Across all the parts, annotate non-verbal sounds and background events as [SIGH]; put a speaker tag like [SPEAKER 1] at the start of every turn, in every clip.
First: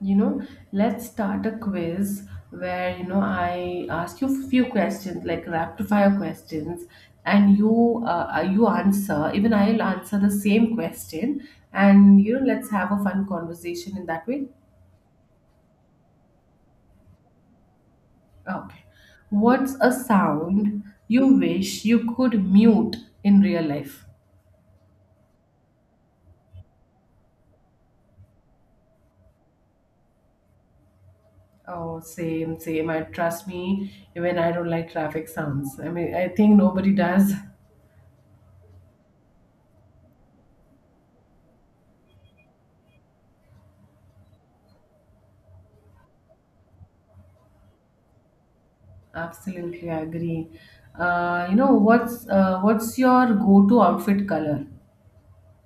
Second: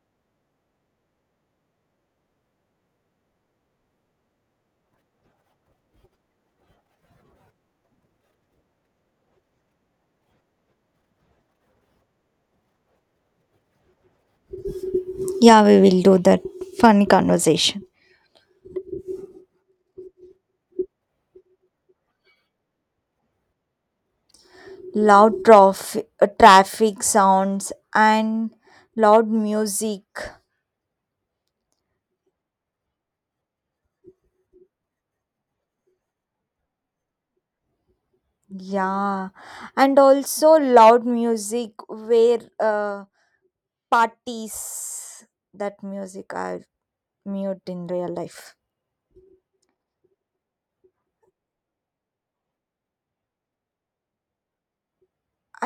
[SPEAKER 1] You know, let's start a quiz where, I ask you a few questions, like rapid fire questions, and you answer. Even I'll answer the same question, and let's have a fun conversation in that way.
[SPEAKER 2] Yeah, we will do that fun conversation.
[SPEAKER 1] Okay. What's a sound you wish you could mute in real life?
[SPEAKER 2] Loud traffic sounds and loud music.
[SPEAKER 1] Oh, same, same. I trust me, even I don't like traffic sounds. I mean, I think nobody does. [LAUGHS]
[SPEAKER 2] Yeah, and also loud music where parties. That music I mute in real life.
[SPEAKER 1] Absolutely, I agree. You know what's your go-to outfit color?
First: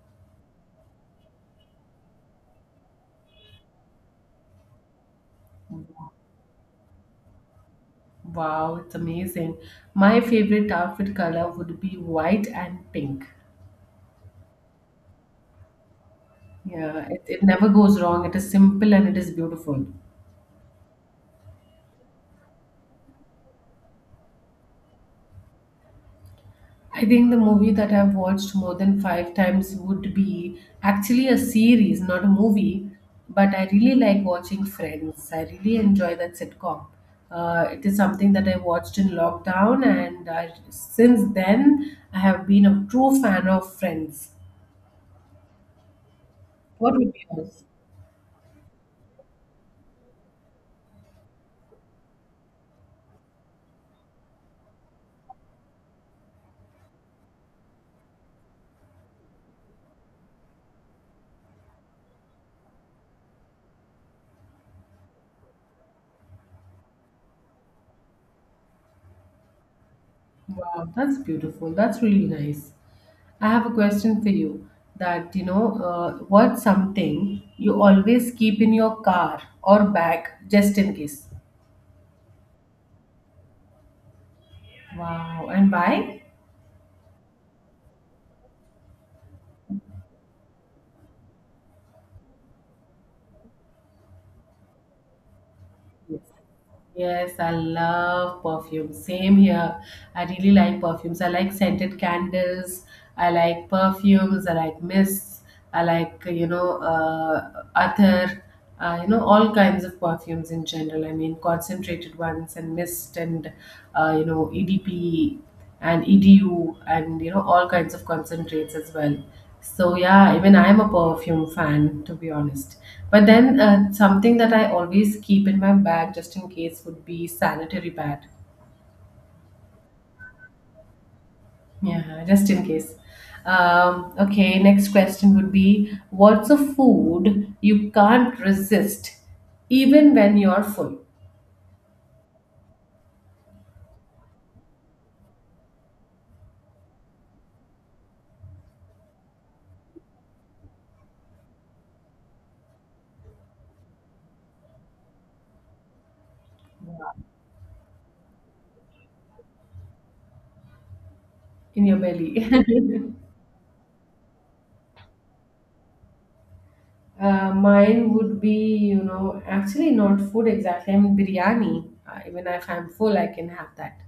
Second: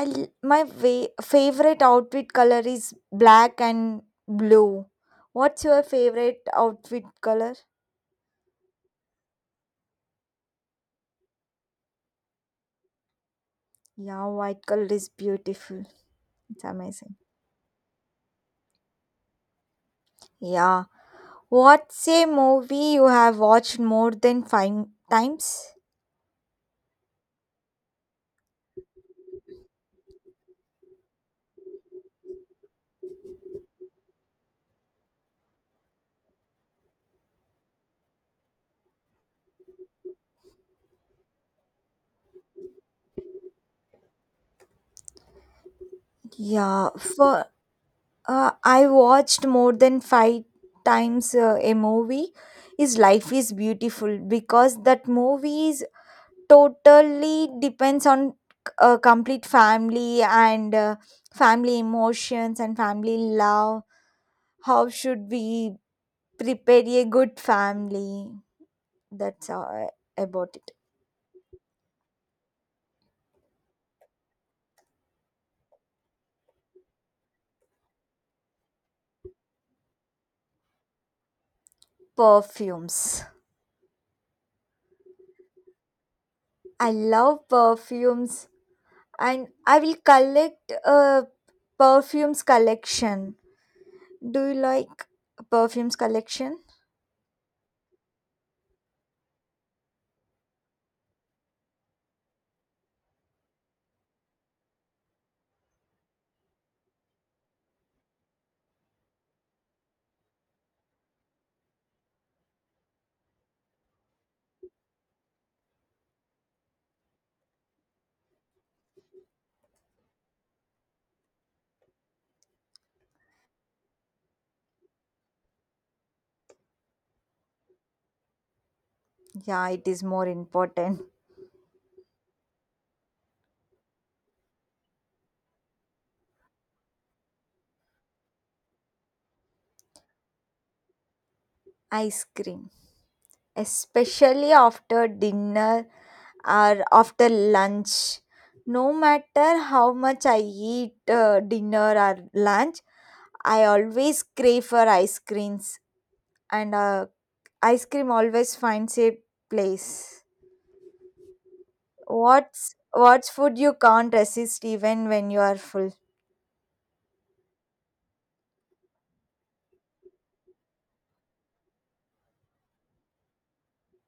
[SPEAKER 2] My favorite outfit color is black and blue. What's your favorite outfit color?
[SPEAKER 1] Wow, it's amazing. My favorite outfit color would be white and pink.
[SPEAKER 2] Yeah, white color is beautiful. It's
[SPEAKER 1] Yeah,
[SPEAKER 2] amazing.
[SPEAKER 1] it never goes wrong. It is simple and it is beautiful.
[SPEAKER 2] Yeah. What's a movie you have watched more than five times?
[SPEAKER 1] I think the movie that I've watched more than five times would be actually a series, not a movie. But I really like watching Friends. I really enjoy that sitcom. It is something that I watched in lockdown, and since then, I have been a true fan of Friends.
[SPEAKER 2] Yeah,
[SPEAKER 1] What would be
[SPEAKER 2] for
[SPEAKER 1] yours?
[SPEAKER 2] I watched more than five times a movie. Is Life is Beautiful because that movie is totally depends on a complete family and family emotions and family love. How should we prepare a good family? That's about it.
[SPEAKER 1] Wow, that's beautiful. That's really nice. I have a question for you that what's something you always keep in your car or bag just in case?
[SPEAKER 2] Perfumes.
[SPEAKER 1] Wow. And why?
[SPEAKER 2] I love perfumes and I will collect a perfumes collection. Do you like perfumes
[SPEAKER 1] Yes.
[SPEAKER 2] collection?
[SPEAKER 1] Yes, I love perfume. Same here. I really like perfumes. I like scented candles. I like perfumes. I like mists. I like, all kinds of perfumes in general. I mean, concentrated ones and mist and EDP. And EDU and you know all kinds of concentrates as well. So yeah, even I am a perfume fan, to be honest. But then something that I always keep in my bag just in case would be sanitary pad.
[SPEAKER 2] Yeah, it is more important.
[SPEAKER 1] Yeah, just in case. Okay, next question would be, what's a food you can't resist even when you're full
[SPEAKER 2] Ice cream, especially after dinner or after lunch. No matter how much I eat dinner or lunch, I always crave for ice creams and ice cream always finds a place.
[SPEAKER 1] in your belly?
[SPEAKER 2] What's
[SPEAKER 1] [LAUGHS]
[SPEAKER 2] what's food you can't resist even when you are full?
[SPEAKER 1] Mine would be, actually not food exactly. I mean, biryani. Even if I'm full, I can have that.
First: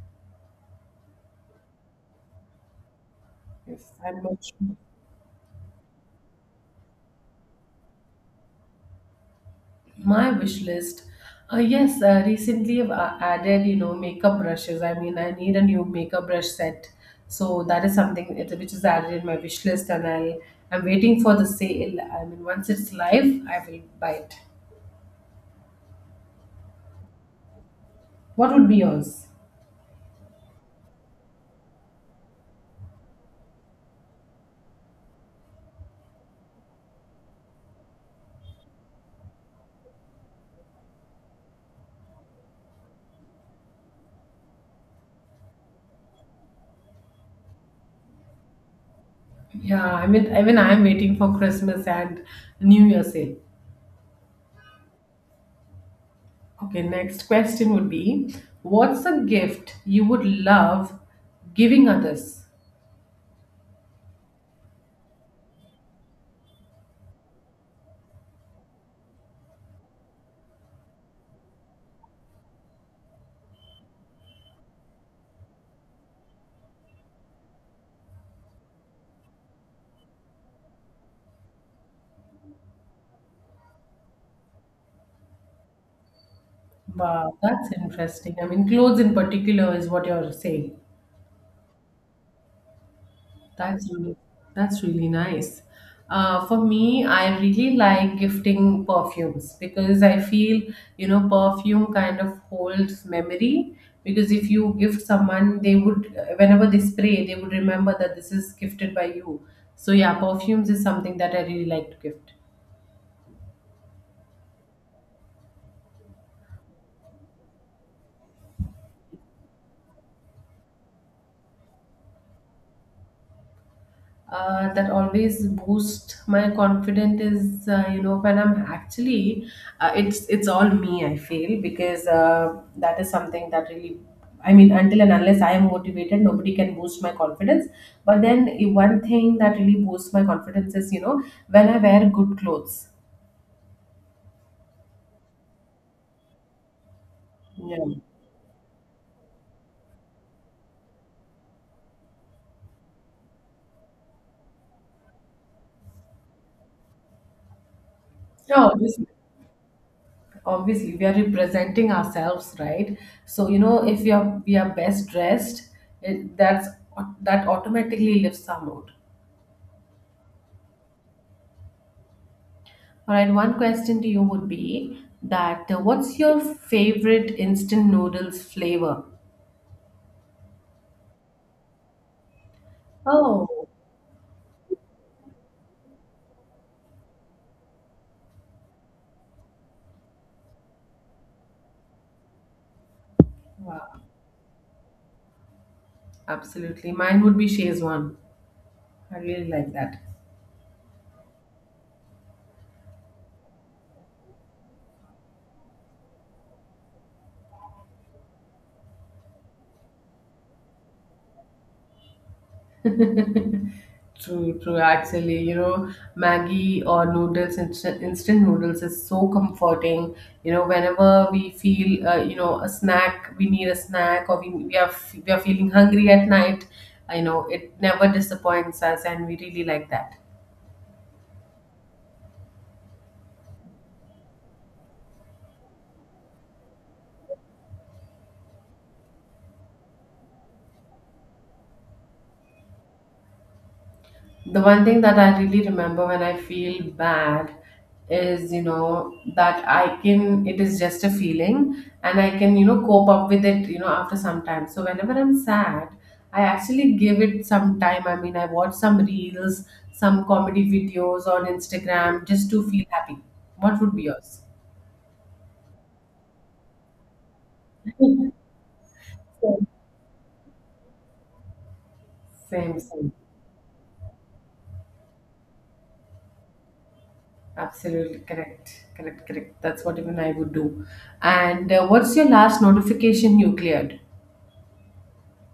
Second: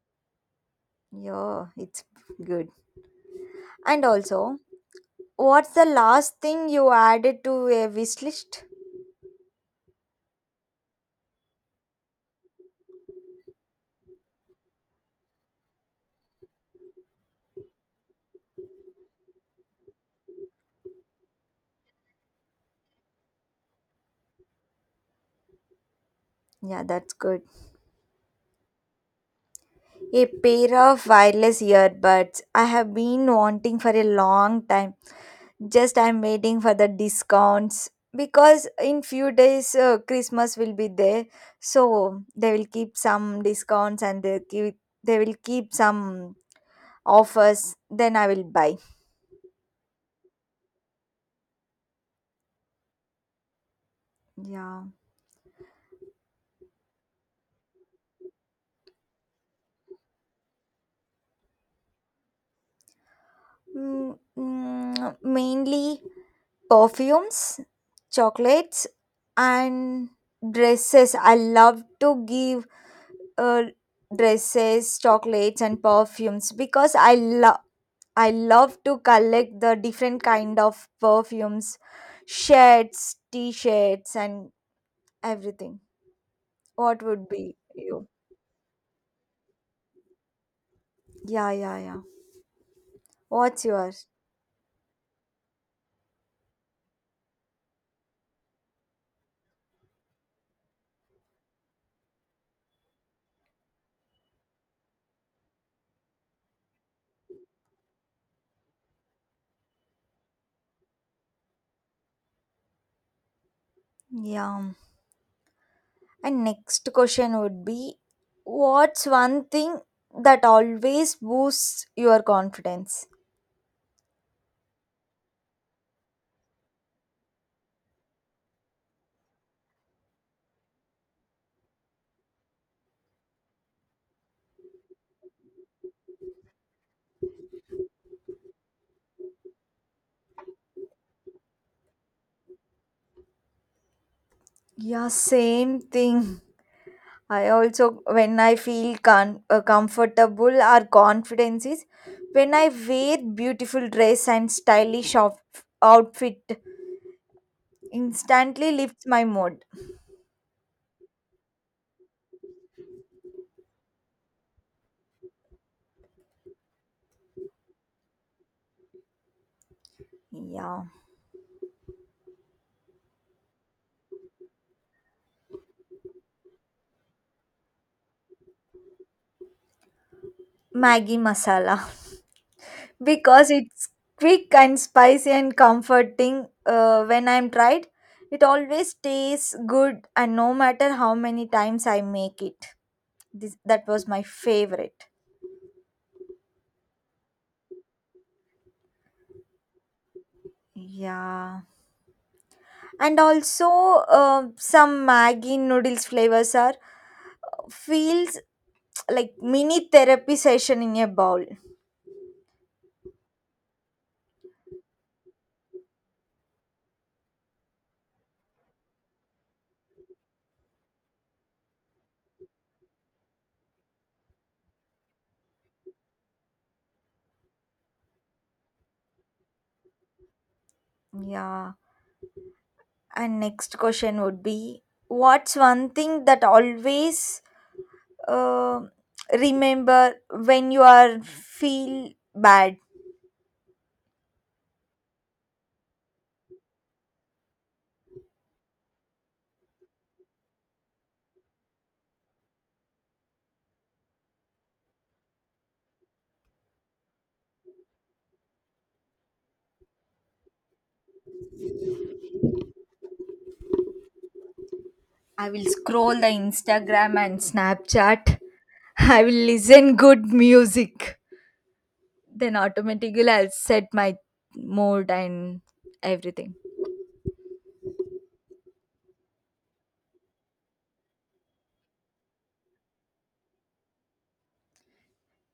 [SPEAKER 2] Yeah, it's good.
[SPEAKER 1] If
[SPEAKER 2] And
[SPEAKER 1] I'm not
[SPEAKER 2] also,
[SPEAKER 1] sure.
[SPEAKER 2] what's the last thing you added to a wish list?
[SPEAKER 1] My wish list. Yes, recently I've added, makeup brushes. I mean, I need a new makeup brush set. So that is something which is added in my wish list, and I'm waiting for the sale. I mean, once it's live, I will buy it.
[SPEAKER 2] Yeah, that's good.
[SPEAKER 1] What would be yours?
[SPEAKER 2] A pair of wireless earbuds. I have been wanting for a long time. Just I'm waiting for the discounts because in few days Christmas will be there. So they will keep some discounts and they will keep some offers. Then I will buy.
[SPEAKER 1] Yeah, I mean, even I'm waiting for Christmas and New Year sale.
[SPEAKER 2] Yeah.
[SPEAKER 1] Okay, next question would be, what's a gift you would love giving others?
[SPEAKER 2] Mainly perfumes, chocolates, and dresses. I love to give uh, dresses, chocolates, and perfumes because I love. I love to collect the different kind of perfumes, shirts, t-shirts, and everything. What would
[SPEAKER 1] Wow,
[SPEAKER 2] be
[SPEAKER 1] that's
[SPEAKER 2] you?
[SPEAKER 1] interesting. I mean, clothes in particular is what you're saying.
[SPEAKER 2] Yeah, yeah, yeah. What's
[SPEAKER 1] That's
[SPEAKER 2] yours?
[SPEAKER 1] really, that's really nice. For me, I really like gifting perfumes because I feel, perfume kind of holds memory. Because if you gift someone, they would, whenever they spray, they would remember that this is gifted by you. So, yeah, perfumes is something that I really like to gift.
[SPEAKER 2] Yeah. And next question would be, what's one thing that always boosts your confidence?
[SPEAKER 1] That always boost my confidence is you know when I'm actually it's all me I feel because that is something that really, I mean, until and unless I am motivated, nobody can boost my confidence. But then one thing that really boosts my confidence is, you know, when I wear good clothes.
[SPEAKER 2] Yeah, same thing. I
[SPEAKER 1] Yeah,
[SPEAKER 2] also, when I feel comfortable or confidence is when I wear beautiful dress and stylish outfit,
[SPEAKER 1] yeah,
[SPEAKER 2] instantly
[SPEAKER 1] obviously,
[SPEAKER 2] lifts my mood.
[SPEAKER 1] obviously, we are representing ourselves, right? So you know, if we are best dressed, it, that's that automatically lifts our mood.
[SPEAKER 2] Yeah,
[SPEAKER 1] All right, one question to you would be that what's your favorite instant noodles flavor?
[SPEAKER 2] Maggie masala,
[SPEAKER 1] Oh,
[SPEAKER 2] because it's quick and spicy and comforting when I'm tried. It always tastes good, and no matter how many times I make it, this, that
[SPEAKER 1] wow.
[SPEAKER 2] was my favorite.
[SPEAKER 1] Absolutely. Mine would be Szechuan. I really like that.
[SPEAKER 2] Yeah, and also some Maggi noodles flavors are feels like mini therapy session in a bowl.
[SPEAKER 1] True, true. Actually, you know, Maggie or noodles, instant noodles is so comforting. You know, whenever we feel, a snack, we need a snack, or we are feeling hungry at night. I know, it never disappoints us, and we really like that.
[SPEAKER 2] Yeah, and next question would be, what's one thing that always, Uh, remember when you are feel bad.
[SPEAKER 1] The one thing that I really remember when I feel bad is, you know, that I can, it is just a feeling and I can, you know, cope up with it, you know, after some time. So whenever I'm sad, I actually give it some time. I mean, I watch some reels, some comedy videos on Instagram just to feel happy. What would be yours?
[SPEAKER 2] I will scroll the Instagram and Snapchat. I will
[SPEAKER 1] Same,
[SPEAKER 2] listen good music, then
[SPEAKER 1] same.
[SPEAKER 2] automatically I'll set my mood and everything.
[SPEAKER 1] Absolutely correct. Correct, correct. That's what even I would do. And what's your last notification you cleared?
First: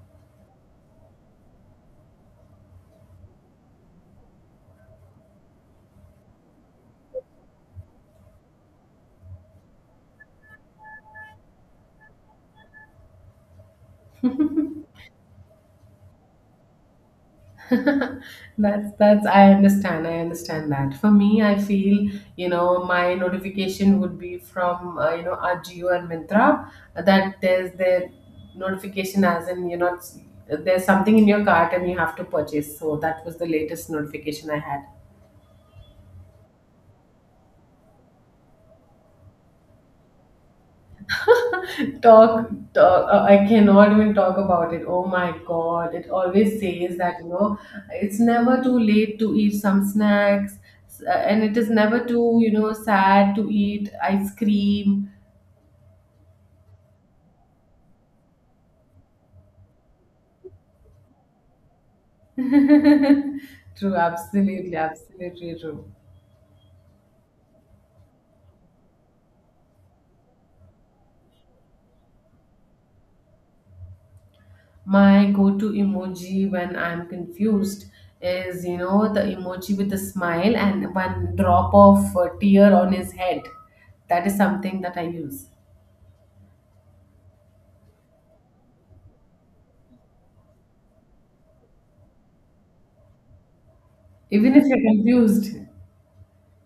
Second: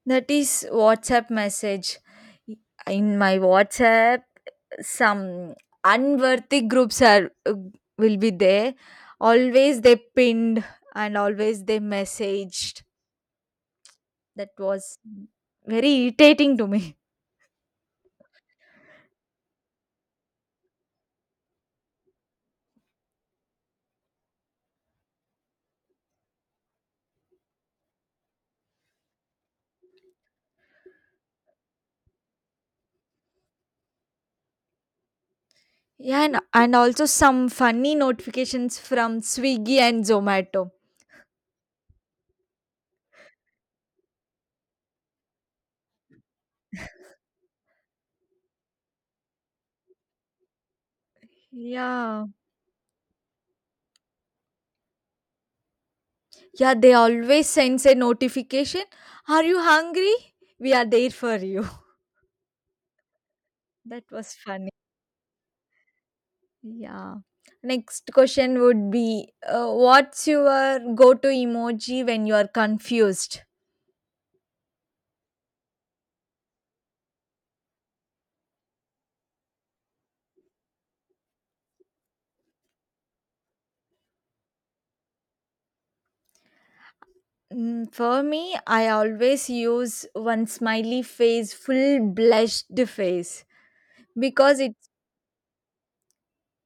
[SPEAKER 2] That is WhatsApp message. In my WhatsApp, some unworthy groups are, will be there. Always they pinned and always they messaged. That was very irritating to me.
[SPEAKER 1] [LAUGHS] That's I understand. I understand that. For me, I feel you know my notification would be from you know Ajio and Mintra, that there's the notification, as in, you know, there's something in your cart and you have to purchase. So that was the latest notification I had.
[SPEAKER 2] Yeah, and also some funny notifications from Swiggy and Zomato.
[SPEAKER 1] Talk, talk. I cannot even talk about it. Oh my God. It always says that, you know, it's never too late to eat some snacks, and it is never
[SPEAKER 2] Yeah.
[SPEAKER 1] too, you know, sad to eat ice cream.
[SPEAKER 2] Yeah, they always send a notification. Are you hungry? We are there for you. [LAUGHS]
[SPEAKER 1] [LAUGHS] True,
[SPEAKER 2] That was funny.
[SPEAKER 1] absolutely, absolutely true.
[SPEAKER 2] Yeah. Next question would be, what's your go to emoji when you are confused?
[SPEAKER 1] My go-to emoji when I'm confused is, you know, the emoji with the smile and one drop of tear on his head. That is something that I use.
[SPEAKER 2] Mm, for me, I always use one smiley face, full blushed face,
[SPEAKER 1] Even
[SPEAKER 2] because
[SPEAKER 1] if
[SPEAKER 2] it,
[SPEAKER 1] you're confused.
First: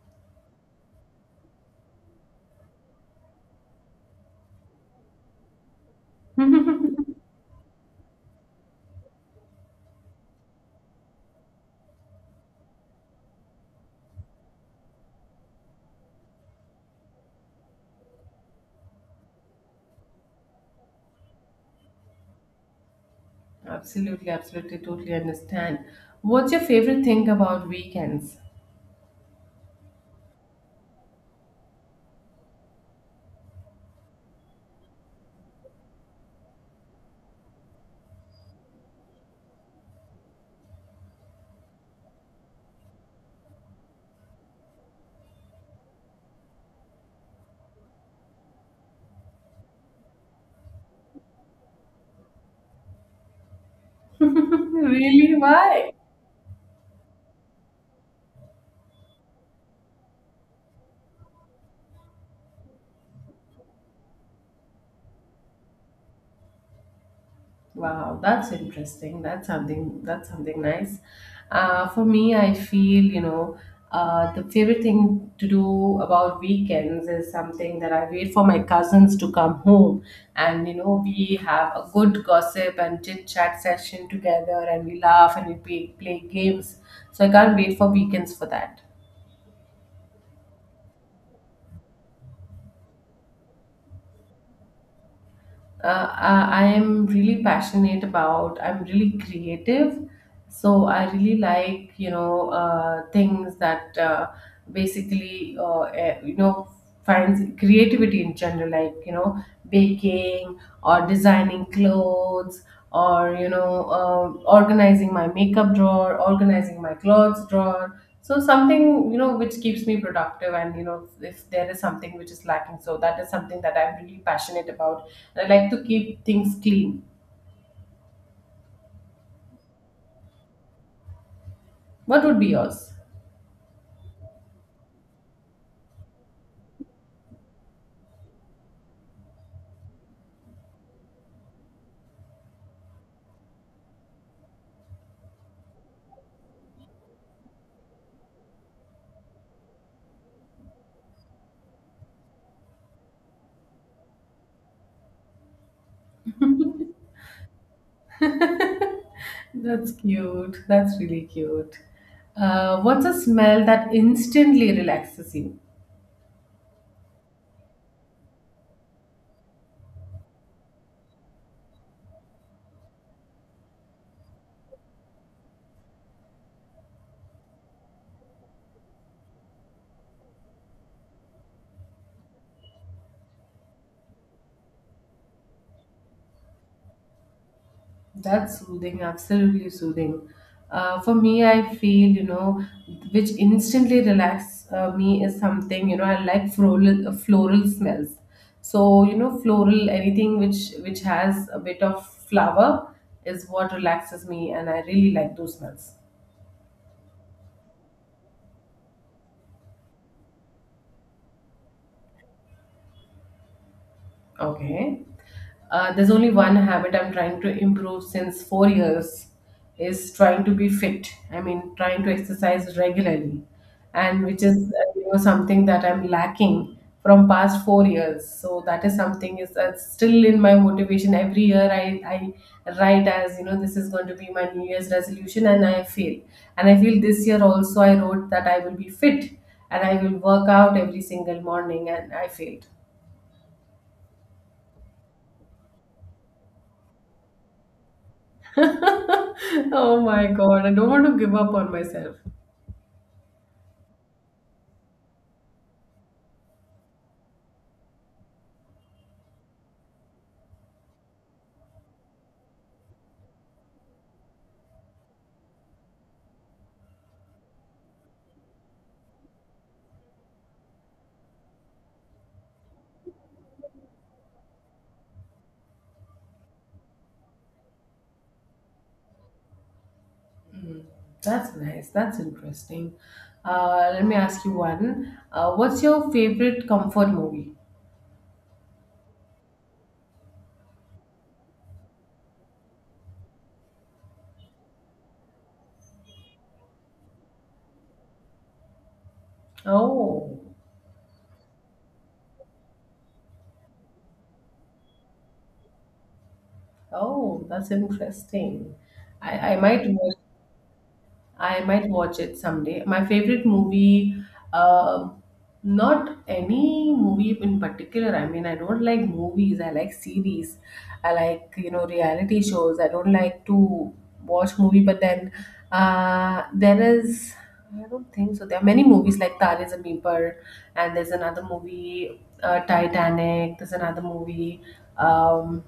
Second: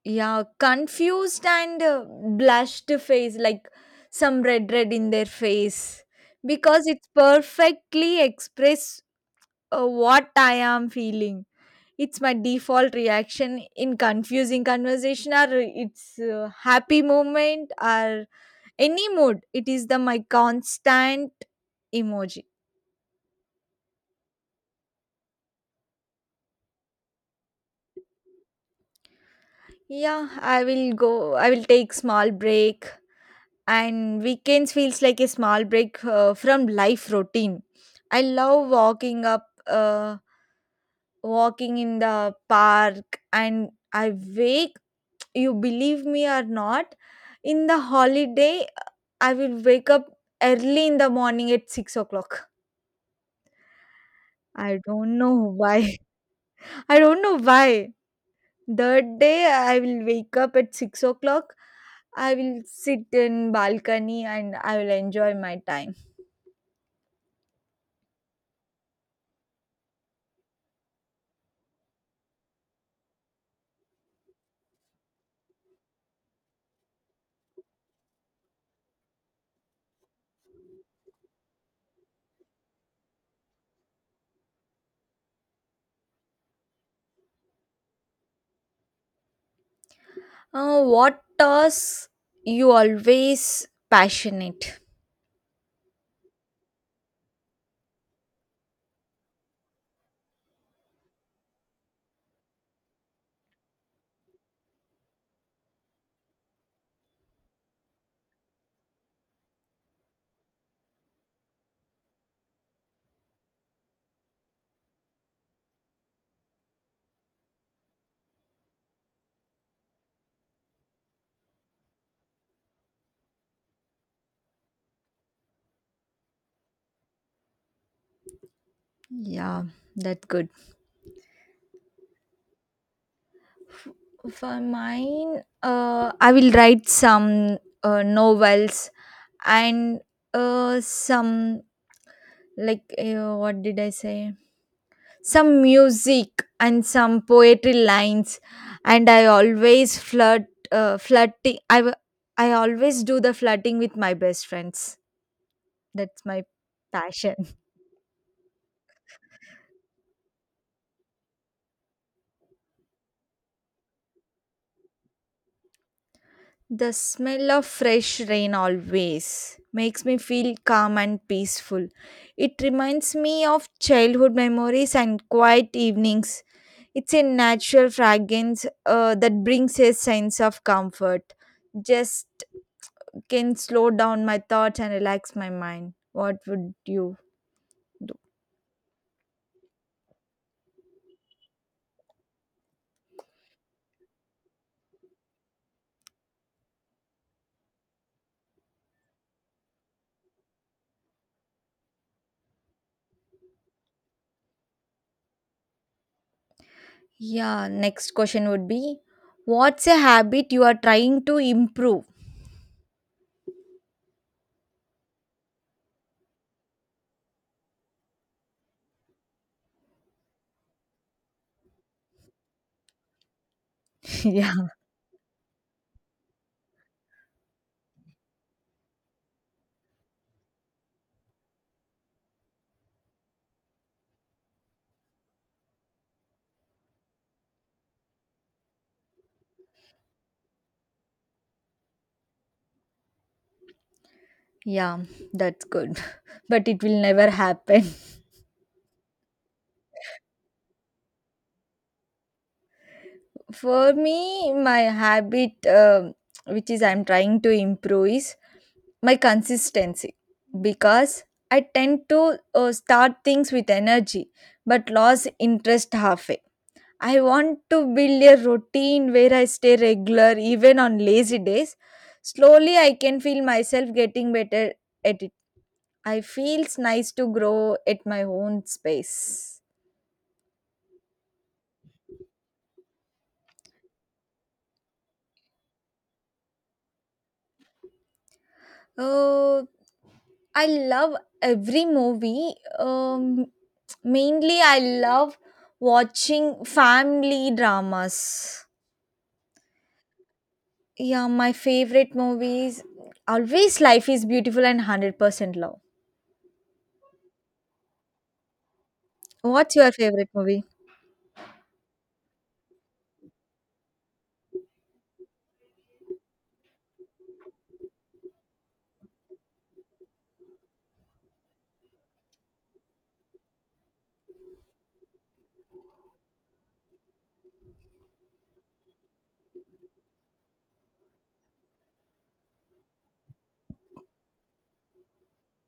[SPEAKER 2] yeah, confused and blushed face, like some red in their face, because it perfectly express what I am feeling. It's my default reaction in confusing conversation, or it's a happy moment, or any mood. It is the my constant emoji.
[SPEAKER 1] Absolutely, absolutely, totally understand. What's your favorite thing about weekends?
[SPEAKER 2] Yeah, I will go. I will take small break and weekends feels like a small break from life routine. I love walking in the park, and I wake, you believe me or not, in the holiday, I will wake up early in the morning at 6 o'clock.
[SPEAKER 1] [LAUGHS]
[SPEAKER 2] I don't know
[SPEAKER 1] Really?
[SPEAKER 2] why.
[SPEAKER 1] Why?
[SPEAKER 2] [LAUGHS] I don't know why that day I will wake up at 6 o'clock. I will sit in balcony and I will enjoy my time.
[SPEAKER 1] Wow, that's interesting. That's something. That's something nice. For me, I feel you know the favorite thing to do about weekends is something that I wait for my cousins to come home, and you know we have a good gossip and chit chat session together, and we laugh and we play games. So I can't wait for weekends for that.
[SPEAKER 2] What tasks you always passionate?
[SPEAKER 1] I am really passionate about. I'm really creative, so I really like you know things that you know finds creativity in general, like you know baking or designing clothes or you know organizing my makeup drawer, organizing my clothes drawer, so something you know which keeps me productive, and you know if there is something which is lacking, so that is something that I'm really passionate about. I like to keep things clean.
[SPEAKER 2] Yeah, that's good.
[SPEAKER 1] What would be yours?
[SPEAKER 2] For mine, I will write some novels and some like what did I say? Some music and some poetry lines, and I always flirt, flirting. I always do the flirting with my best friends. That's my passion.
[SPEAKER 1] [LAUGHS] That's really cute. What's a smell that instantly relaxes you?
[SPEAKER 2] The smell of fresh rain always makes me feel calm and peaceful. It reminds me of childhood memories and quiet evenings. It's a natural fragrance that brings a sense of comfort. Just can slow down my thoughts and relax my mind. What would you?
[SPEAKER 1] That's soothing, absolutely soothing. For me, I feel, you know, which instantly relax me is something, you know, I like floral smells. So, you know, floral, anything which has a bit of flower is what relaxes me, and I really like those smells.
[SPEAKER 2] Yeah, next question would be, what's a habit you are trying to improve?
[SPEAKER 1] Okay. There's only one habit I'm trying to improve since 4 years, is trying to be fit. I mean, trying to exercise regularly,
[SPEAKER 2] [LAUGHS]
[SPEAKER 1] and which is
[SPEAKER 2] Yeah,
[SPEAKER 1] you know something that I'm lacking from past 4 years. So that is something is that's still in my motivation. Every year I write, as you know, this is going to be my New Year's resolution, and I fail. And I feel this year also I wrote that I will be fit and I will work out every single morning, and I failed.
[SPEAKER 2] yeah, that's good. [LAUGHS] But it will never happen.
[SPEAKER 1] [LAUGHS] Oh my God, I don't want to give up on myself.
[SPEAKER 2] For me, my habit, which is I'm trying to improve, is my consistency because I tend to start things with energy but lose interest halfway. I want to build a routine where I stay regular even on lazy days. Slowly, I can feel myself getting better at it. I feels nice to grow at my own space.
[SPEAKER 1] That's nice. That's interesting. Let me ask you one. What's your favorite comfort movie?
[SPEAKER 2] Uh, I love every movie. Um, mainly, I love watching family dramas.
[SPEAKER 1] Oh,
[SPEAKER 2] Yeah, my favorite movies always Life is Beautiful and 100% Love.
[SPEAKER 1] oh, that's interesting. I, I
[SPEAKER 2] What's
[SPEAKER 1] might
[SPEAKER 2] your favorite movie?
[SPEAKER 1] I might watch it someday. My favorite movie, uh, not any movie in particular. I mean, I don't like movies. I like series. I like you know reality shows. I don't like to watch movie. But then uh, there is, I don't think so. There are many movies like Tare Zameen Par, and there's another movie, Titanic. There's another movie. Um,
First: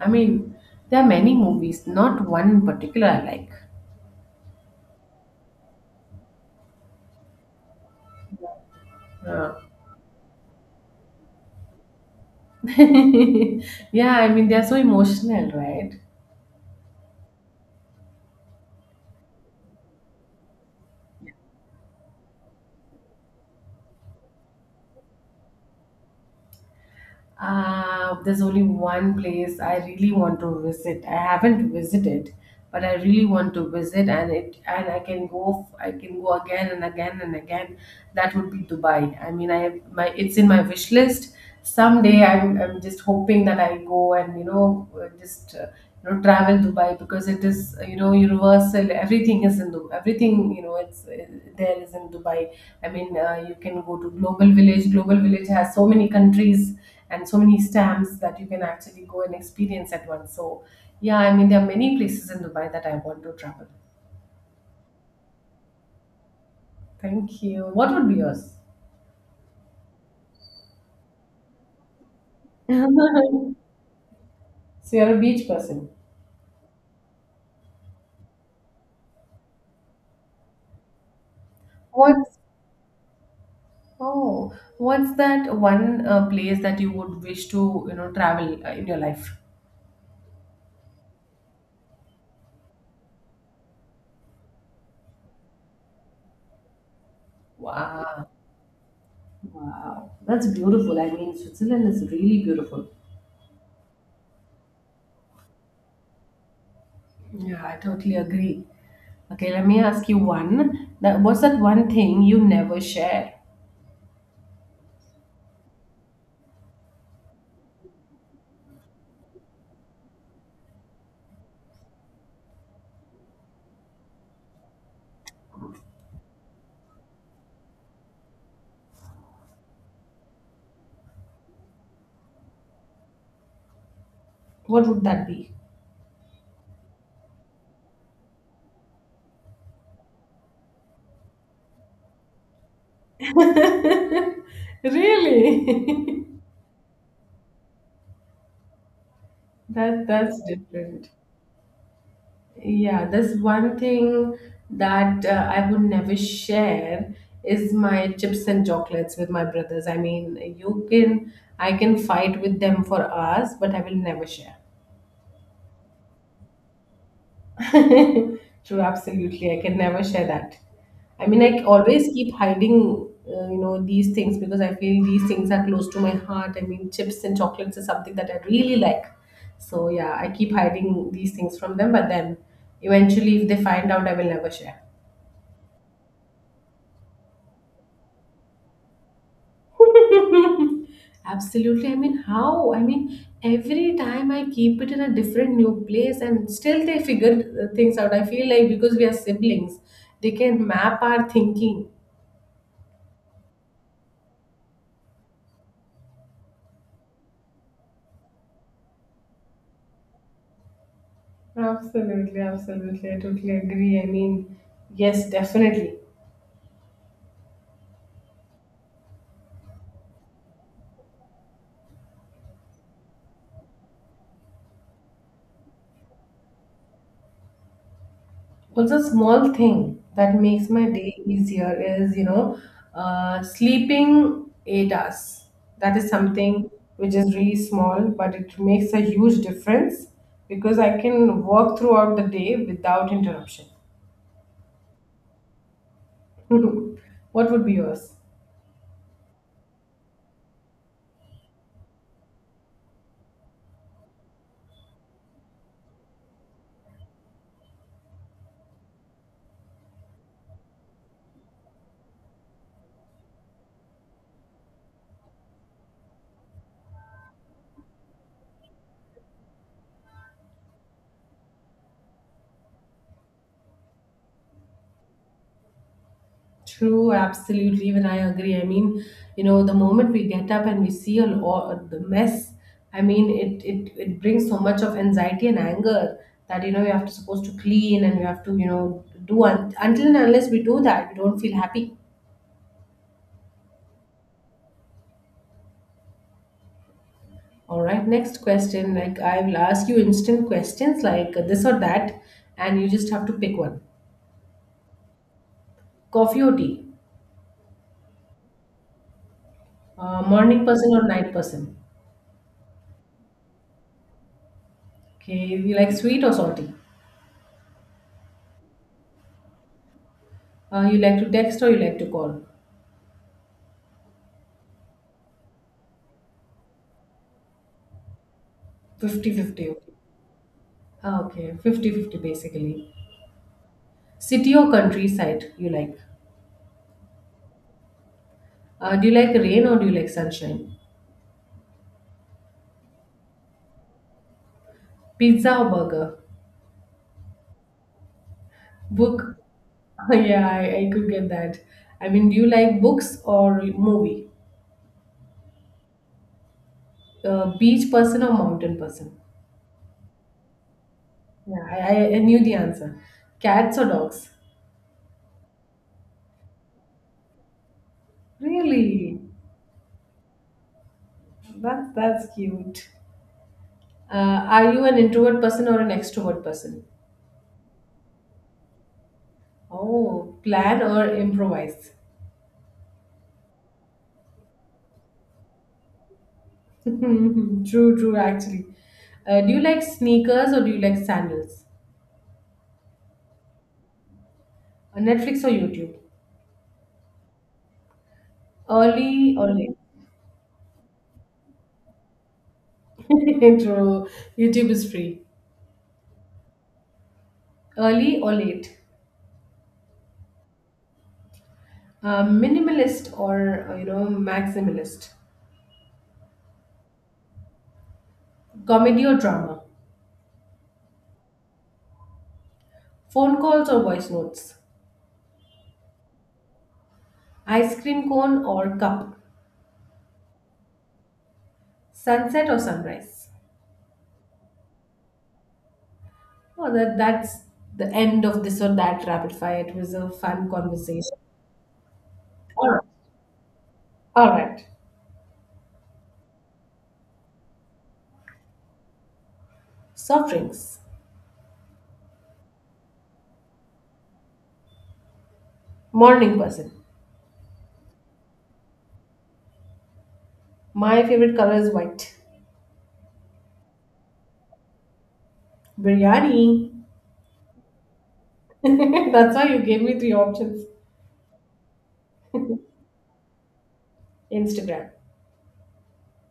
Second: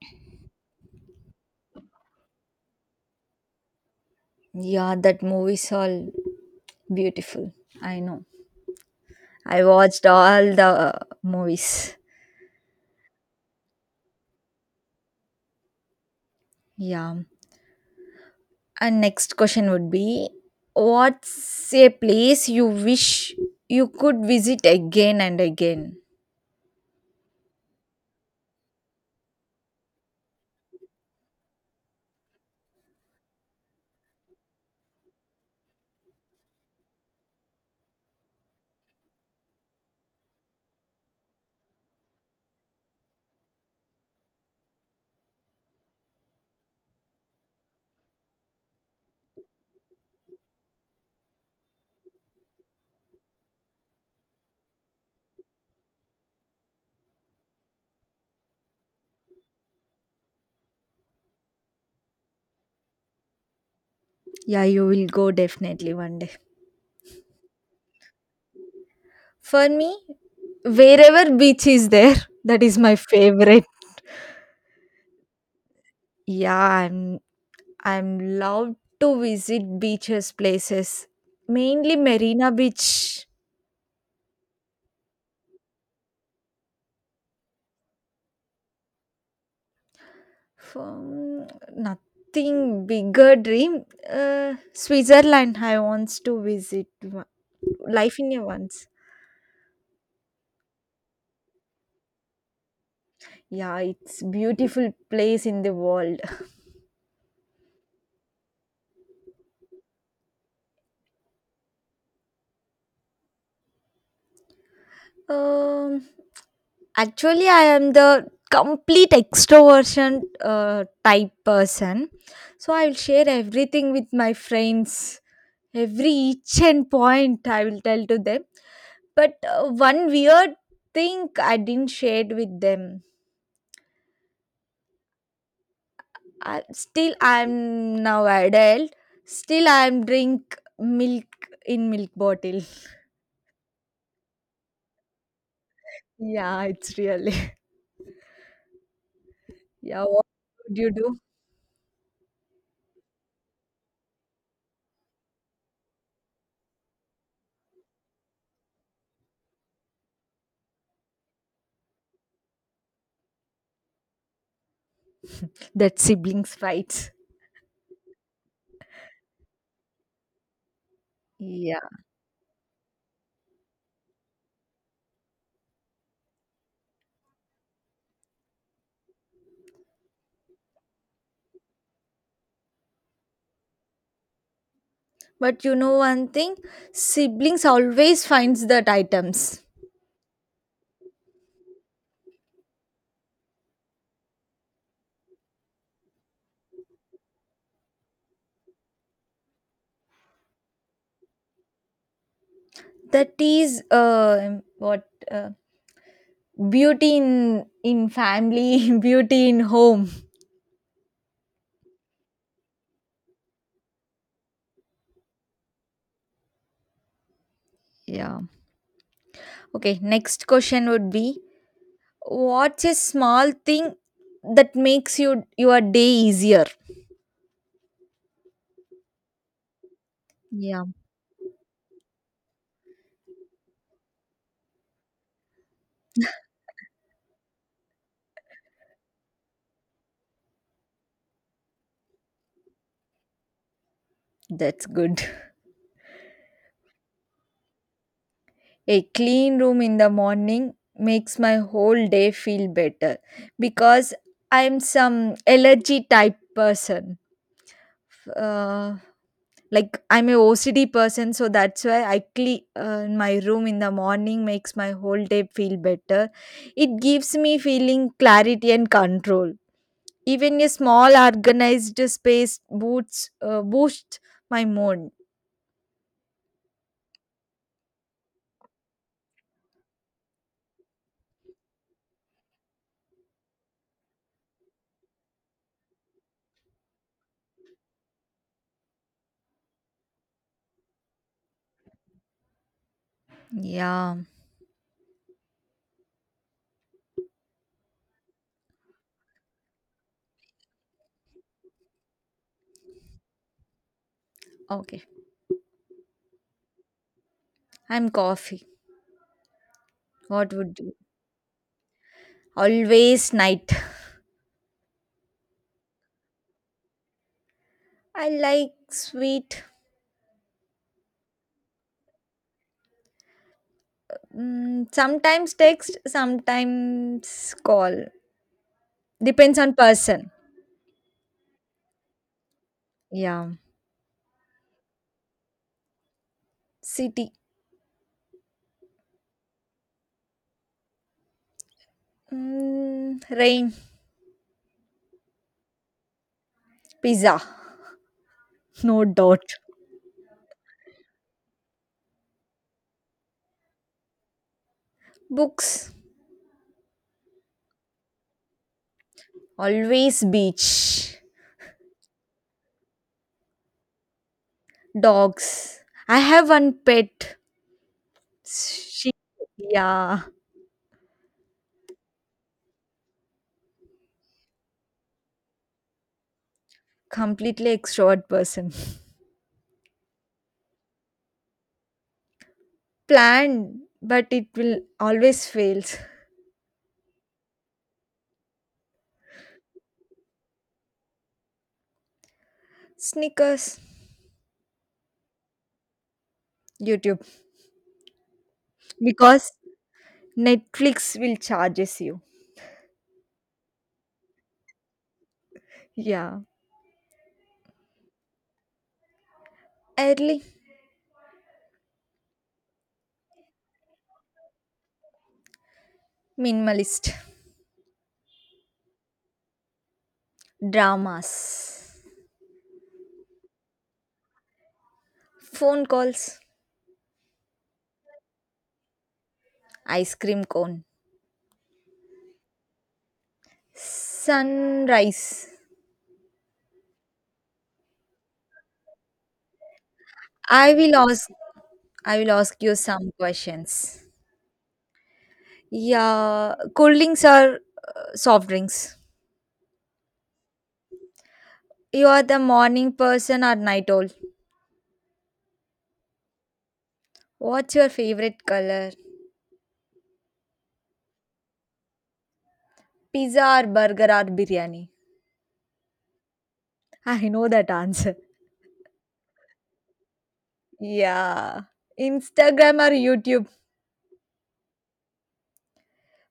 [SPEAKER 1] I mean, there are many movies. Not one in particular I like.
[SPEAKER 2] Yeah, that movie's all beautiful. I know.
[SPEAKER 1] Yeah.
[SPEAKER 2] I watched all the movies.
[SPEAKER 1] [LAUGHS] Yeah, I mean, they're so emotional, right?
[SPEAKER 2] Yeah. And next question would be, what's a place you wish you could visit again and again?
[SPEAKER 1] There's only one place I really want to visit. I haven't visited, but I really want to visit, and it and I can go. I can go again and again and again. That would be Dubai. I mean, I my it's in my wish list. Someday, I'm just hoping that I go and you know just you know travel dubai because it is you know universal, everything is in dubai, everything, you know, it's there is in dubai, I mean. You can go to global village, global village has so many countries and so many stamps that you can actually go and experience at once. So yeah, I mean there are many places in dubai that I want to travel.
[SPEAKER 2] Yeah, you will go definitely one day.
[SPEAKER 1] Thank you. What would be yours?
[SPEAKER 2] For me, wherever beach is there, [LAUGHS] that is my
[SPEAKER 1] [LAUGHS]
[SPEAKER 2] favorite.
[SPEAKER 1] So you're a beach person.
[SPEAKER 2] Yeah, I'm loved to visit beaches places. Mainly
[SPEAKER 1] What's
[SPEAKER 2] Marina Beach.
[SPEAKER 1] oh, what's that one place that you would wish to you know travel in your life?
[SPEAKER 2] Um, nothing bigger dream. Switzerland I wants to visit. One, life
[SPEAKER 1] Wow.
[SPEAKER 2] in a once.
[SPEAKER 1] Wow, that's beautiful. I mean, Switzerland is really beautiful.
[SPEAKER 2] Yeah, it's beautiful place in the world. [LAUGHS]
[SPEAKER 1] Yeah, I totally agree. Okay, let me ask you one. That what's that one thing you never share?
[SPEAKER 2] Um, actually, I am the complete extroversion type person. So I will share everything with my friends. Every each and point I will tell to them. But one weird thing I didn't share with them.
[SPEAKER 1] What would that be?
[SPEAKER 2] I, still, I am now adult. Still, I am drink milk in milk bottle.
[SPEAKER 1] [LAUGHS]
[SPEAKER 2] [LAUGHS]
[SPEAKER 1] Really?
[SPEAKER 2] Yeah, it's really. [LAUGHS]
[SPEAKER 1] [LAUGHS]
[SPEAKER 2] Yeah,
[SPEAKER 1] that
[SPEAKER 2] what
[SPEAKER 1] that's
[SPEAKER 2] would you
[SPEAKER 1] different.
[SPEAKER 2] do?
[SPEAKER 1] Yeah, there's one thing that I would never share is my chips and chocolates with my brothers. I mean, you can I can fight with them for hours, but I will never share.
[SPEAKER 2] That siblings fights.
[SPEAKER 1] [LAUGHS] True, absolutely. I can never share that. I mean, I
[SPEAKER 2] Yeah,
[SPEAKER 1] always keep hiding, these things because I feel these things are close to my heart. I mean, chips and chocolates is something that I really like. So yeah, I keep hiding these things from them, but then eventually, if they find out, I will never share.
[SPEAKER 2] but you know one thing, siblings always finds that items.
[SPEAKER 1] [LAUGHS] Absolutely. I mean, how? I mean, every time I keep it in a different new place and still they figured things out. I feel like because we are siblings, they can map our thinking.
[SPEAKER 2] That is what beauty in family, [LAUGHS] beauty in home.
[SPEAKER 1] Absolutely, absolutely. I totally agree. I mean, yes, definitely.
[SPEAKER 2] Yeah. Okay, next question would be, what's a small thing that makes you your day easier?
[SPEAKER 1] Also, a small thing that makes
[SPEAKER 2] Yeah.
[SPEAKER 1] my day easier is, sleeping 8 hours. That is something which is really small, but it makes a huge difference because I can work throughout the day without interruption.
[SPEAKER 2] That's good.
[SPEAKER 1] [LAUGHS] What would be yours?
[SPEAKER 2] A clean room in the morning makes my whole day feel better because I'm some allergy type person. Uh, like I'm a OCD person, so that's why I clean my room in the morning makes my whole day feel better. It gives me feeling clarity and control. Even a small organized space boosts my mood.
[SPEAKER 1] True, absolutely. Even I agree. I mean, the moment we get up and we see a lot the mess. I mean, it brings so much of anxiety and anger that we have to supposed to clean and we have to do until and unless we do that, we don't feel happy.
[SPEAKER 2] Yeah.
[SPEAKER 1] All right, next question. Like I will ask you instant questions like this or that, and you just have to pick one.
[SPEAKER 2] Okay.
[SPEAKER 1] Coffee or tea?
[SPEAKER 2] I'm coffee. What
[SPEAKER 1] Morning
[SPEAKER 2] would you?
[SPEAKER 1] person or night person?
[SPEAKER 2] Always night.
[SPEAKER 1] Okay, you like sweet or salty?
[SPEAKER 2] I like sweet.
[SPEAKER 1] You like to text or you like to call?
[SPEAKER 2] Mm, sometimes text, sometimes call. Depends
[SPEAKER 1] Fifty-fifty,
[SPEAKER 2] on
[SPEAKER 1] okay.
[SPEAKER 2] person.
[SPEAKER 1] Ah, okay. 50 fifty basically.
[SPEAKER 2] Yeah.
[SPEAKER 1] City or countryside you like?
[SPEAKER 2] City.
[SPEAKER 1] Do you like rain or do you like sunshine?
[SPEAKER 2] Mm, rain.
[SPEAKER 1] Pizza or burger?
[SPEAKER 2] Pizza. No
[SPEAKER 1] Book? [LAUGHS]
[SPEAKER 2] doubt.
[SPEAKER 1] yeah, I could get that. I mean, do you like books or movie?
[SPEAKER 2] Books.
[SPEAKER 1] Beach person or mountain person?
[SPEAKER 2] Always beach.
[SPEAKER 1] Yeah, I knew the answer. Cats or dogs?
[SPEAKER 2] Dogs. I have one pet. She.
[SPEAKER 1] Really?
[SPEAKER 2] Yeah.
[SPEAKER 1] That's cute. Are you an introvert person or an extrovert person?
[SPEAKER 2] Completely extrovert person.
[SPEAKER 1] Oh, plan or improvise?
[SPEAKER 2] Planned, but it will always fails.
[SPEAKER 1] [LAUGHS] true, true, actually. Do you like sneakers or do you like sandals?
[SPEAKER 2] Sneakers.
[SPEAKER 1] Netflix or YouTube?
[SPEAKER 2] YouTube.
[SPEAKER 1] Early or
[SPEAKER 2] Because
[SPEAKER 1] late?
[SPEAKER 2] Netflix will charges you.
[SPEAKER 1] [LAUGHS] True. YouTube is free.
[SPEAKER 2] Yeah.
[SPEAKER 1] Early or late?
[SPEAKER 2] Early,
[SPEAKER 1] Minimalist or, maximalist?
[SPEAKER 2] minimalist,
[SPEAKER 1] Comedy or drama?
[SPEAKER 2] dramas,
[SPEAKER 1] Phone calls or voice notes?
[SPEAKER 2] phone calls,
[SPEAKER 1] Ice cream cone or cup?
[SPEAKER 2] ice cream cone,
[SPEAKER 1] Sunset or sunrise?
[SPEAKER 2] sunrise.
[SPEAKER 1] Oh, that's the end of this or that rapid fire. It was a fun
[SPEAKER 2] I will
[SPEAKER 1] conversation.
[SPEAKER 2] ask. I will ask
[SPEAKER 1] All
[SPEAKER 2] you
[SPEAKER 1] right.
[SPEAKER 2] some questions.
[SPEAKER 1] All right.
[SPEAKER 2] Yeah, cold drinks or soft drinks.
[SPEAKER 1] Soft drinks.
[SPEAKER 2] You are the morning person or night owl.
[SPEAKER 1] Morning person.
[SPEAKER 2] What's your favorite color?
[SPEAKER 1] My favorite color is white.
[SPEAKER 2] Pizza or burger or biryani?
[SPEAKER 1] Biryani.
[SPEAKER 2] I know that answer.
[SPEAKER 1] [LAUGHS] That's why you gave me three options.
[SPEAKER 2] Yeah. Instagram or YouTube?
[SPEAKER 1] Instagram.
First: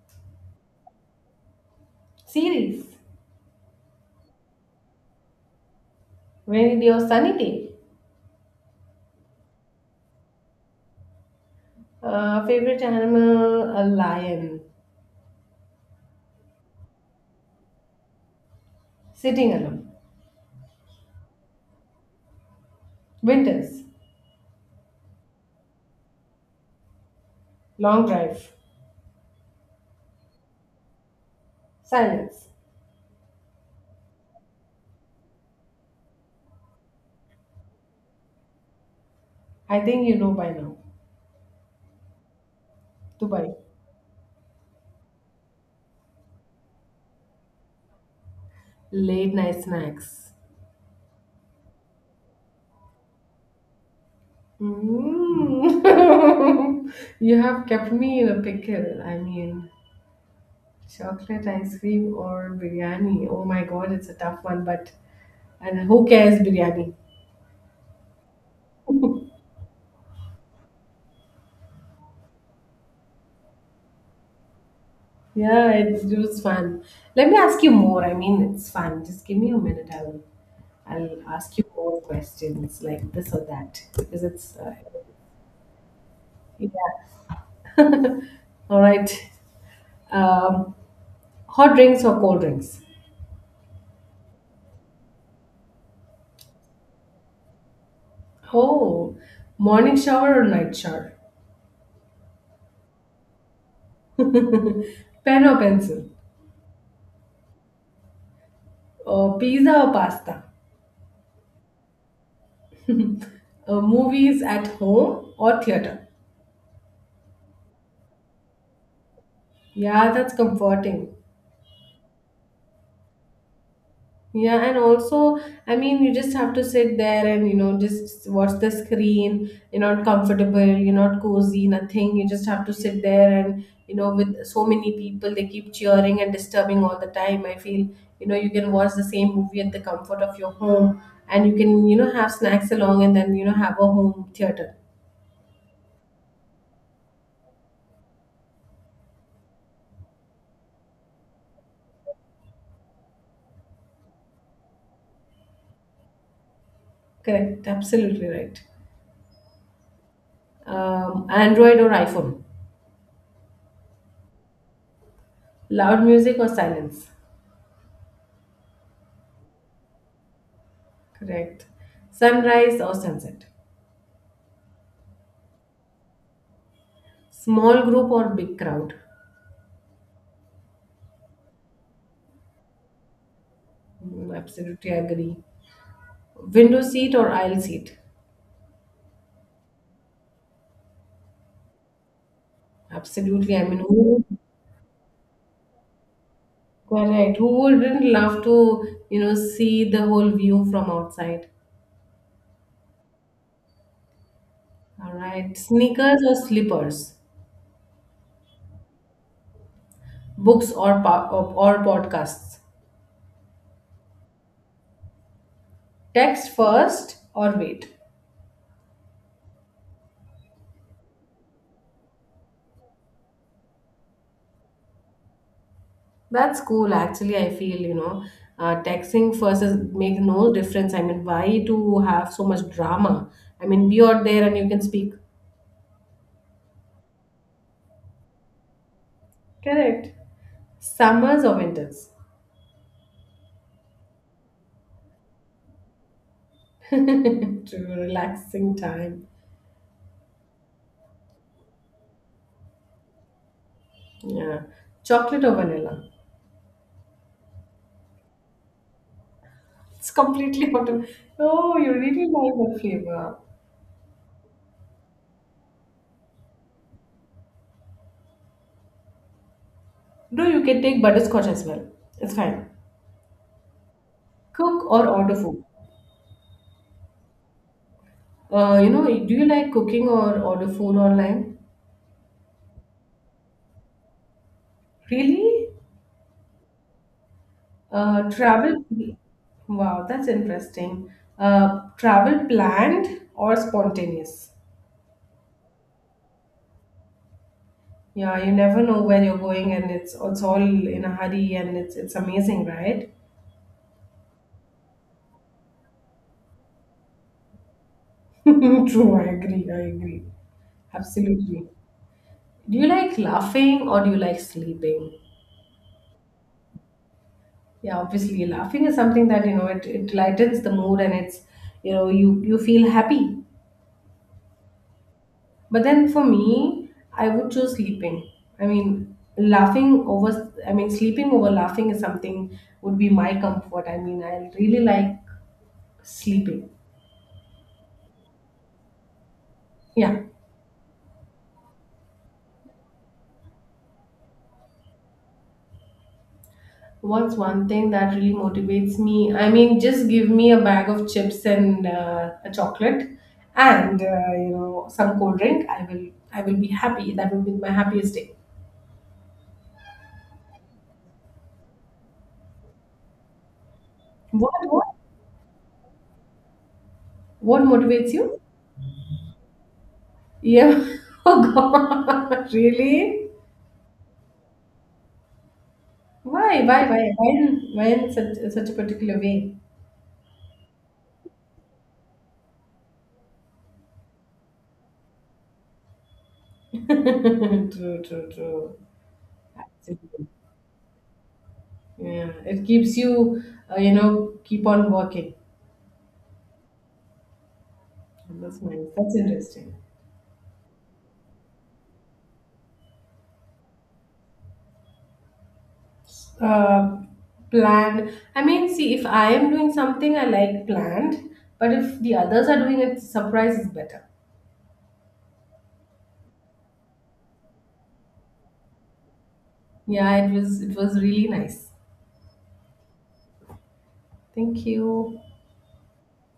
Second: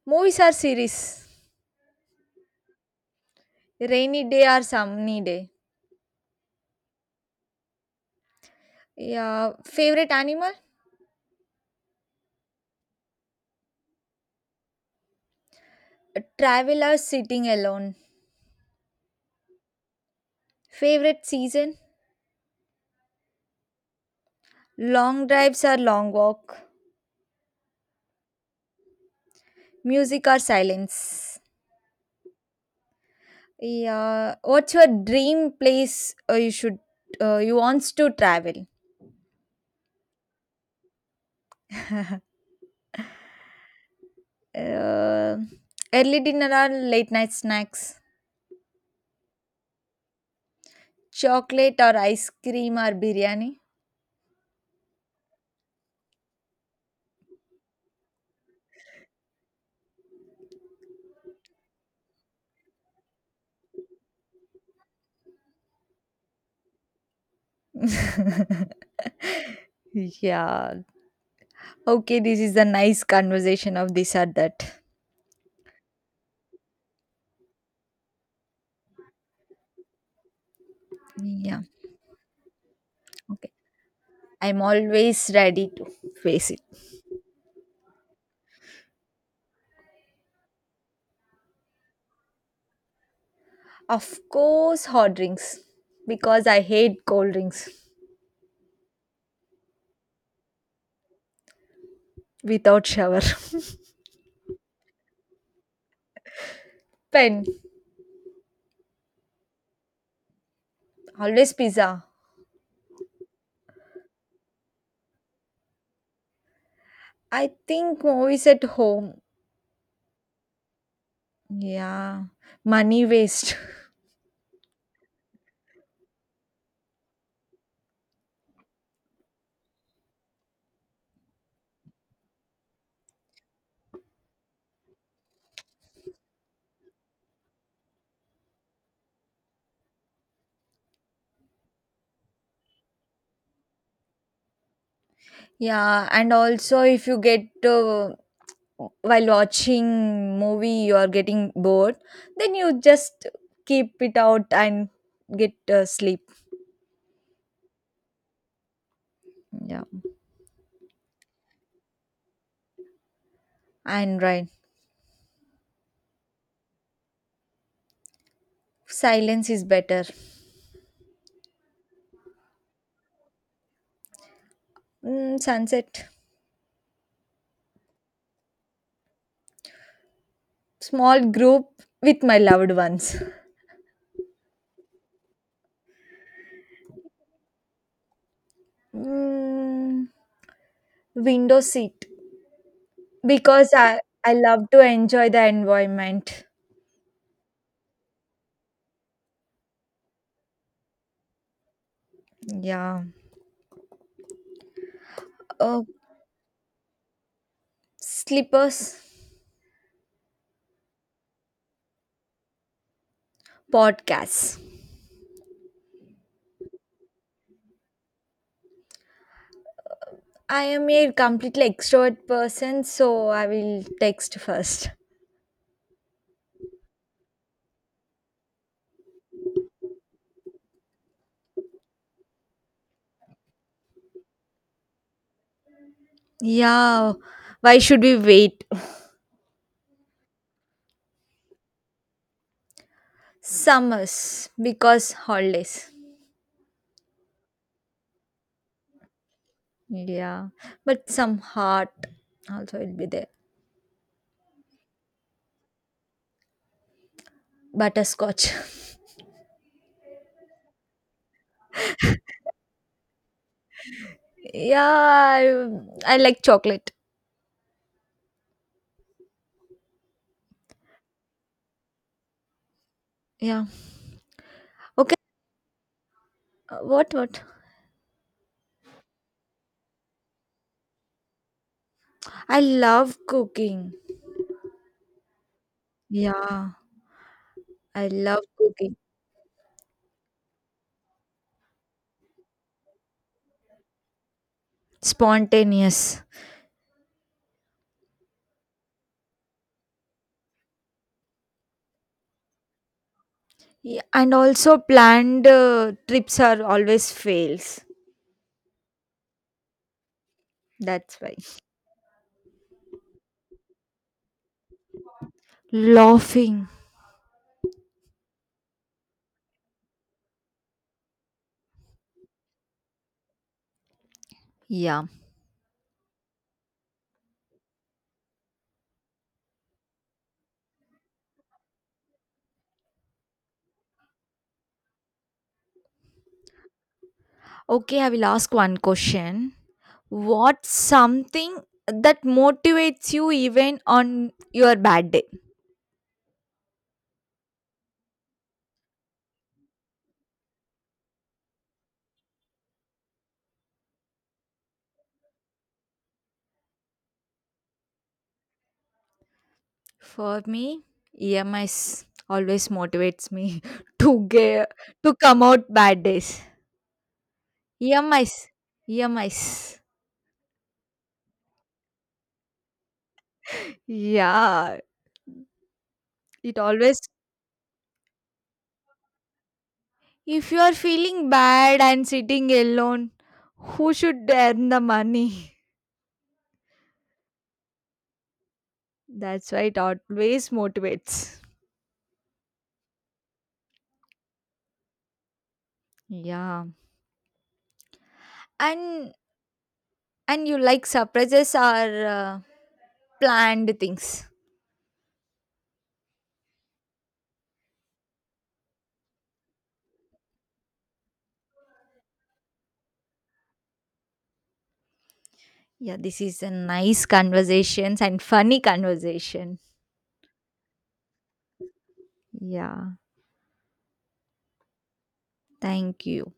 [SPEAKER 2] Movies or series?
[SPEAKER 1] Series.
[SPEAKER 2] Rainy day or sunny day?
[SPEAKER 1] Rainy day or sunny day.
[SPEAKER 2] Yeah. Favorite animal?
[SPEAKER 1] Favorite animal, a lion.
[SPEAKER 2] Travelers sitting alone.
[SPEAKER 1] Sitting alone.
[SPEAKER 2] Favorite season?
[SPEAKER 1] Winters.
[SPEAKER 2] Long drives or long walk.
[SPEAKER 1] Long drive.
[SPEAKER 2] Music or silence.
[SPEAKER 1] Silence.
[SPEAKER 2] Yeah. What's your dream place you wants to travel?
[SPEAKER 1] I think you know by now. Dubai.
[SPEAKER 2] Uh, early dinner or late night snacks?
[SPEAKER 1] Late night snacks.
[SPEAKER 2] Chocolate or ice cream or biryani?
[SPEAKER 1] Mm. [LAUGHS] you have kept me in a pickle. I mean, chocolate ice cream or biryani? Oh my god, it's a tough one, but and who cares biryani?
[SPEAKER 2] [LAUGHS] Yeah. Okay, this is a nice conversation of this or that.
[SPEAKER 1] Yeah, it was fun. Let me ask you more. I mean, it's fun. Just give me a minute. I'll ask
[SPEAKER 2] Yeah.
[SPEAKER 1] you more questions like this or
[SPEAKER 2] Okay.
[SPEAKER 1] that because it's
[SPEAKER 2] I'm always ready to face it.
[SPEAKER 1] yeah. [LAUGHS] All right. Um, hot drinks or cold drinks?
[SPEAKER 2] Of course, hot drinks because I hate cold drinks.
[SPEAKER 1] Oh, morning shower or night shower?
[SPEAKER 2] Without shower.
[SPEAKER 1] [LAUGHS] Pen or pencil?
[SPEAKER 2] [LAUGHS] Pen,
[SPEAKER 1] Or pizza or pasta?
[SPEAKER 2] always pizza.
[SPEAKER 1] Movies at home or theater.
[SPEAKER 2] I think movies at home.
[SPEAKER 1] Yeah, that's comforting.
[SPEAKER 2] Yeah, money waste. [LAUGHS]
[SPEAKER 1] Yeah, and also, I mean, you just have to sit there and just watch the screen. You're not comfortable. You're not cozy. Nothing. You just have to sit there and with so many people, they keep cheering and disturbing all the time. I feel you can watch the same movie at the comfort of your home, and you can have snacks along and then have a home theater.
[SPEAKER 2] Yeah, and also if you get while watching movie you are getting bored, then you just keep it out and get sleep.
[SPEAKER 1] Correct. Absolutely right.
[SPEAKER 2] Yeah,
[SPEAKER 1] Android or iPhone.
[SPEAKER 2] and right.
[SPEAKER 1] Loud music or silence?
[SPEAKER 2] Silence is better.
[SPEAKER 1] Correct. Sunrise or sunset?
[SPEAKER 2] Mm, sunset.
[SPEAKER 1] Small group or big crowd?
[SPEAKER 2] Small group with my loved ones.
[SPEAKER 1] Mm, absolutely agree. Window seat or aisle seat?
[SPEAKER 2] Mm, window seat
[SPEAKER 1] Absolutely. I
[SPEAKER 2] because
[SPEAKER 1] mean, who,
[SPEAKER 2] I love to enjoy the environment.
[SPEAKER 1] correct. Who wouldn't love to, see the whole view from outside?
[SPEAKER 2] Yeah.
[SPEAKER 1] All right.
[SPEAKER 2] Uh,
[SPEAKER 1] Sneakers or slippers?
[SPEAKER 2] slippers,
[SPEAKER 1] Books or podcasts?
[SPEAKER 2] podcasts.
[SPEAKER 1] Text first or wait?
[SPEAKER 2] I am a completely extrovert person, so I will text first.
[SPEAKER 1] That's cool. Actually, I feel, texting first is make no difference. I mean, why to have so much drama? I mean, be out there and you can speak.
[SPEAKER 2] Yeah. Why should we wait?
[SPEAKER 1] Correct. Summers or winters?
[SPEAKER 2] Summers because holidays.
[SPEAKER 1] [LAUGHS] to relaxing time.
[SPEAKER 2] Yeah. But some heart also will be there.
[SPEAKER 1] Yeah. Chocolate or vanilla?
[SPEAKER 2] Butterscotch. [LAUGHS]
[SPEAKER 1] It's completely [LAUGHS] out of. Oh, you really like the flavor.
[SPEAKER 2] Yeah, I like chocolate.
[SPEAKER 1] No, you can take butterscotch as well. It's fine.
[SPEAKER 2] Yeah.
[SPEAKER 1] Cook or
[SPEAKER 2] Okay.
[SPEAKER 1] order food?
[SPEAKER 2] What what?
[SPEAKER 1] Do you like cooking or order food online?
[SPEAKER 2] I love cooking.
[SPEAKER 1] Really?
[SPEAKER 2] Yeah, I love
[SPEAKER 1] Travel.
[SPEAKER 2] cooking.
[SPEAKER 1] Wow, that's interesting. Travel planned or spontaneous?
[SPEAKER 2] Spontaneous.
[SPEAKER 1] Yeah, you never know where you're going, and it's all in a hurry, and it's amazing, right?
[SPEAKER 2] Yeah, and also planned trips are always fails.
[SPEAKER 1] [LAUGHS] True, I agree. I agree.
[SPEAKER 2] That's why.
[SPEAKER 1] Absolutely. Do you like laughing or do you like sleeping?
[SPEAKER 2] Laughing.
[SPEAKER 1] Yeah, obviously, laughing is something that it lightens the mood, and it's you feel happy.
[SPEAKER 2] Yeah.
[SPEAKER 1] But then for me, I would choose sleeping. I mean, laughing over, I mean, sleeping over laughing is something would be my comfort. I mean, I really like sleeping.
[SPEAKER 2] Okay, I will ask one question.
[SPEAKER 1] Yeah.
[SPEAKER 2] What's something that motivates you even on your bad day?
[SPEAKER 1] What's one thing that really motivates me? I mean, just give me a bag of chips and a chocolate and, some cold drink. I will be happy. That will be my happiest day.
[SPEAKER 2] For me, EMIs always motivates me [LAUGHS] to
[SPEAKER 1] What,
[SPEAKER 2] get
[SPEAKER 1] what,
[SPEAKER 2] to come out bad days.
[SPEAKER 1] what motivates
[SPEAKER 2] EMIs,
[SPEAKER 1] you?
[SPEAKER 2] EMIs.
[SPEAKER 1] Yeah. [LAUGHS] Oh God, [LAUGHS] really?
[SPEAKER 2] Yeah, it always.
[SPEAKER 1] Why why in such a particular way?
[SPEAKER 2] If you are feeling bad and sitting alone, who should earn the money?
[SPEAKER 1] [LAUGHS] True, true, true.
[SPEAKER 2] [LAUGHS] That's why it
[SPEAKER 1] Absolutely.
[SPEAKER 2] always motivates.
[SPEAKER 1] Yeah, it keeps you, keep on working.
[SPEAKER 2] Yeah,
[SPEAKER 1] That's nice.
[SPEAKER 2] and
[SPEAKER 1] That's interesting.
[SPEAKER 2] and you like surprises are planned things.
[SPEAKER 1] Uh, planned. I mean, see, if I am doing something, I like planned. But if the others are doing it, surprise is better.
[SPEAKER 2] Yeah, this is a nice conversations and funny conversation.
[SPEAKER 1] Yeah, it was really nice.
[SPEAKER 2] Yeah.
[SPEAKER 1] Thank you.
[SPEAKER 2] Thank you.